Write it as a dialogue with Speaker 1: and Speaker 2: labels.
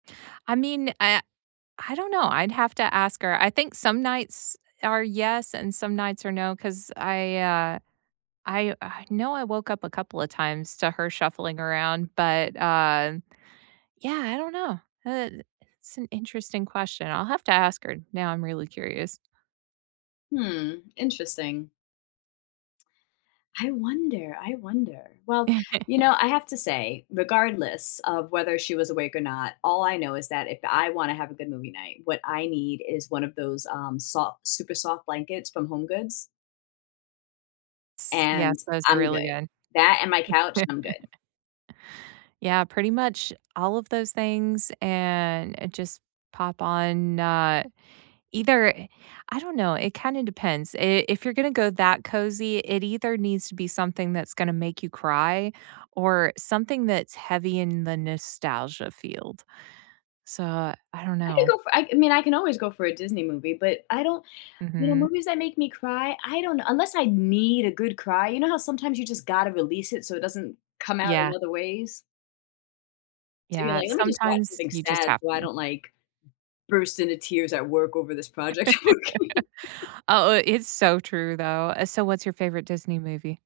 Speaker 1: I mean, I I don't know, I'd have to ask her. I think some nights are yes and some nights are no 'cause I, uh, I I know I woke up a couple a times to her shuffling around, but, um, yeah, I don't know. I i it's an interesting question. I'll have to ask her, now I'm really curious.
Speaker 2: Hmm, interesting. I wonder I wonder. Well, you know, I have to say, regardless of whether she was awake or not, all I know is that if I wanna have a good movie night, what I need is one of those, um, soft super soft blankets from HomeGoods
Speaker 1: Ts Yes.
Speaker 2: and
Speaker 1: Those are
Speaker 2: I'm
Speaker 1: really
Speaker 2: good.
Speaker 1: good.
Speaker 2: That and my couch, I'm good.
Speaker 1: Yeah, pretty much all of those things, and it just pop on, uh, either I don't know, it kinda depends. I if you're gonna go that cozy, it either needs to be something that's gonna make you cry or something that's heavy in the nostalgia field. So, I don't
Speaker 2: I could
Speaker 1: know.
Speaker 2: go for I mean, I can always go for a Disney movie, but I don't you know,
Speaker 1: Mhm.
Speaker 2: movies that make me cry, I don't unless I need a good cry, you know how sometimes you just gotta release it, so it doesn't come out in
Speaker 1: Yeah.
Speaker 2: other ways? So, you're
Speaker 1: Yeah,
Speaker 2: like, "Let me just watch
Speaker 1: sometimes
Speaker 2: something
Speaker 1: you just
Speaker 2: sad
Speaker 1: have
Speaker 2: so I
Speaker 1: to.
Speaker 2: don't, like, burst into tears at work over this project."
Speaker 1: Oh, i it's so true, though, uh, so what's your favorite Disney movie?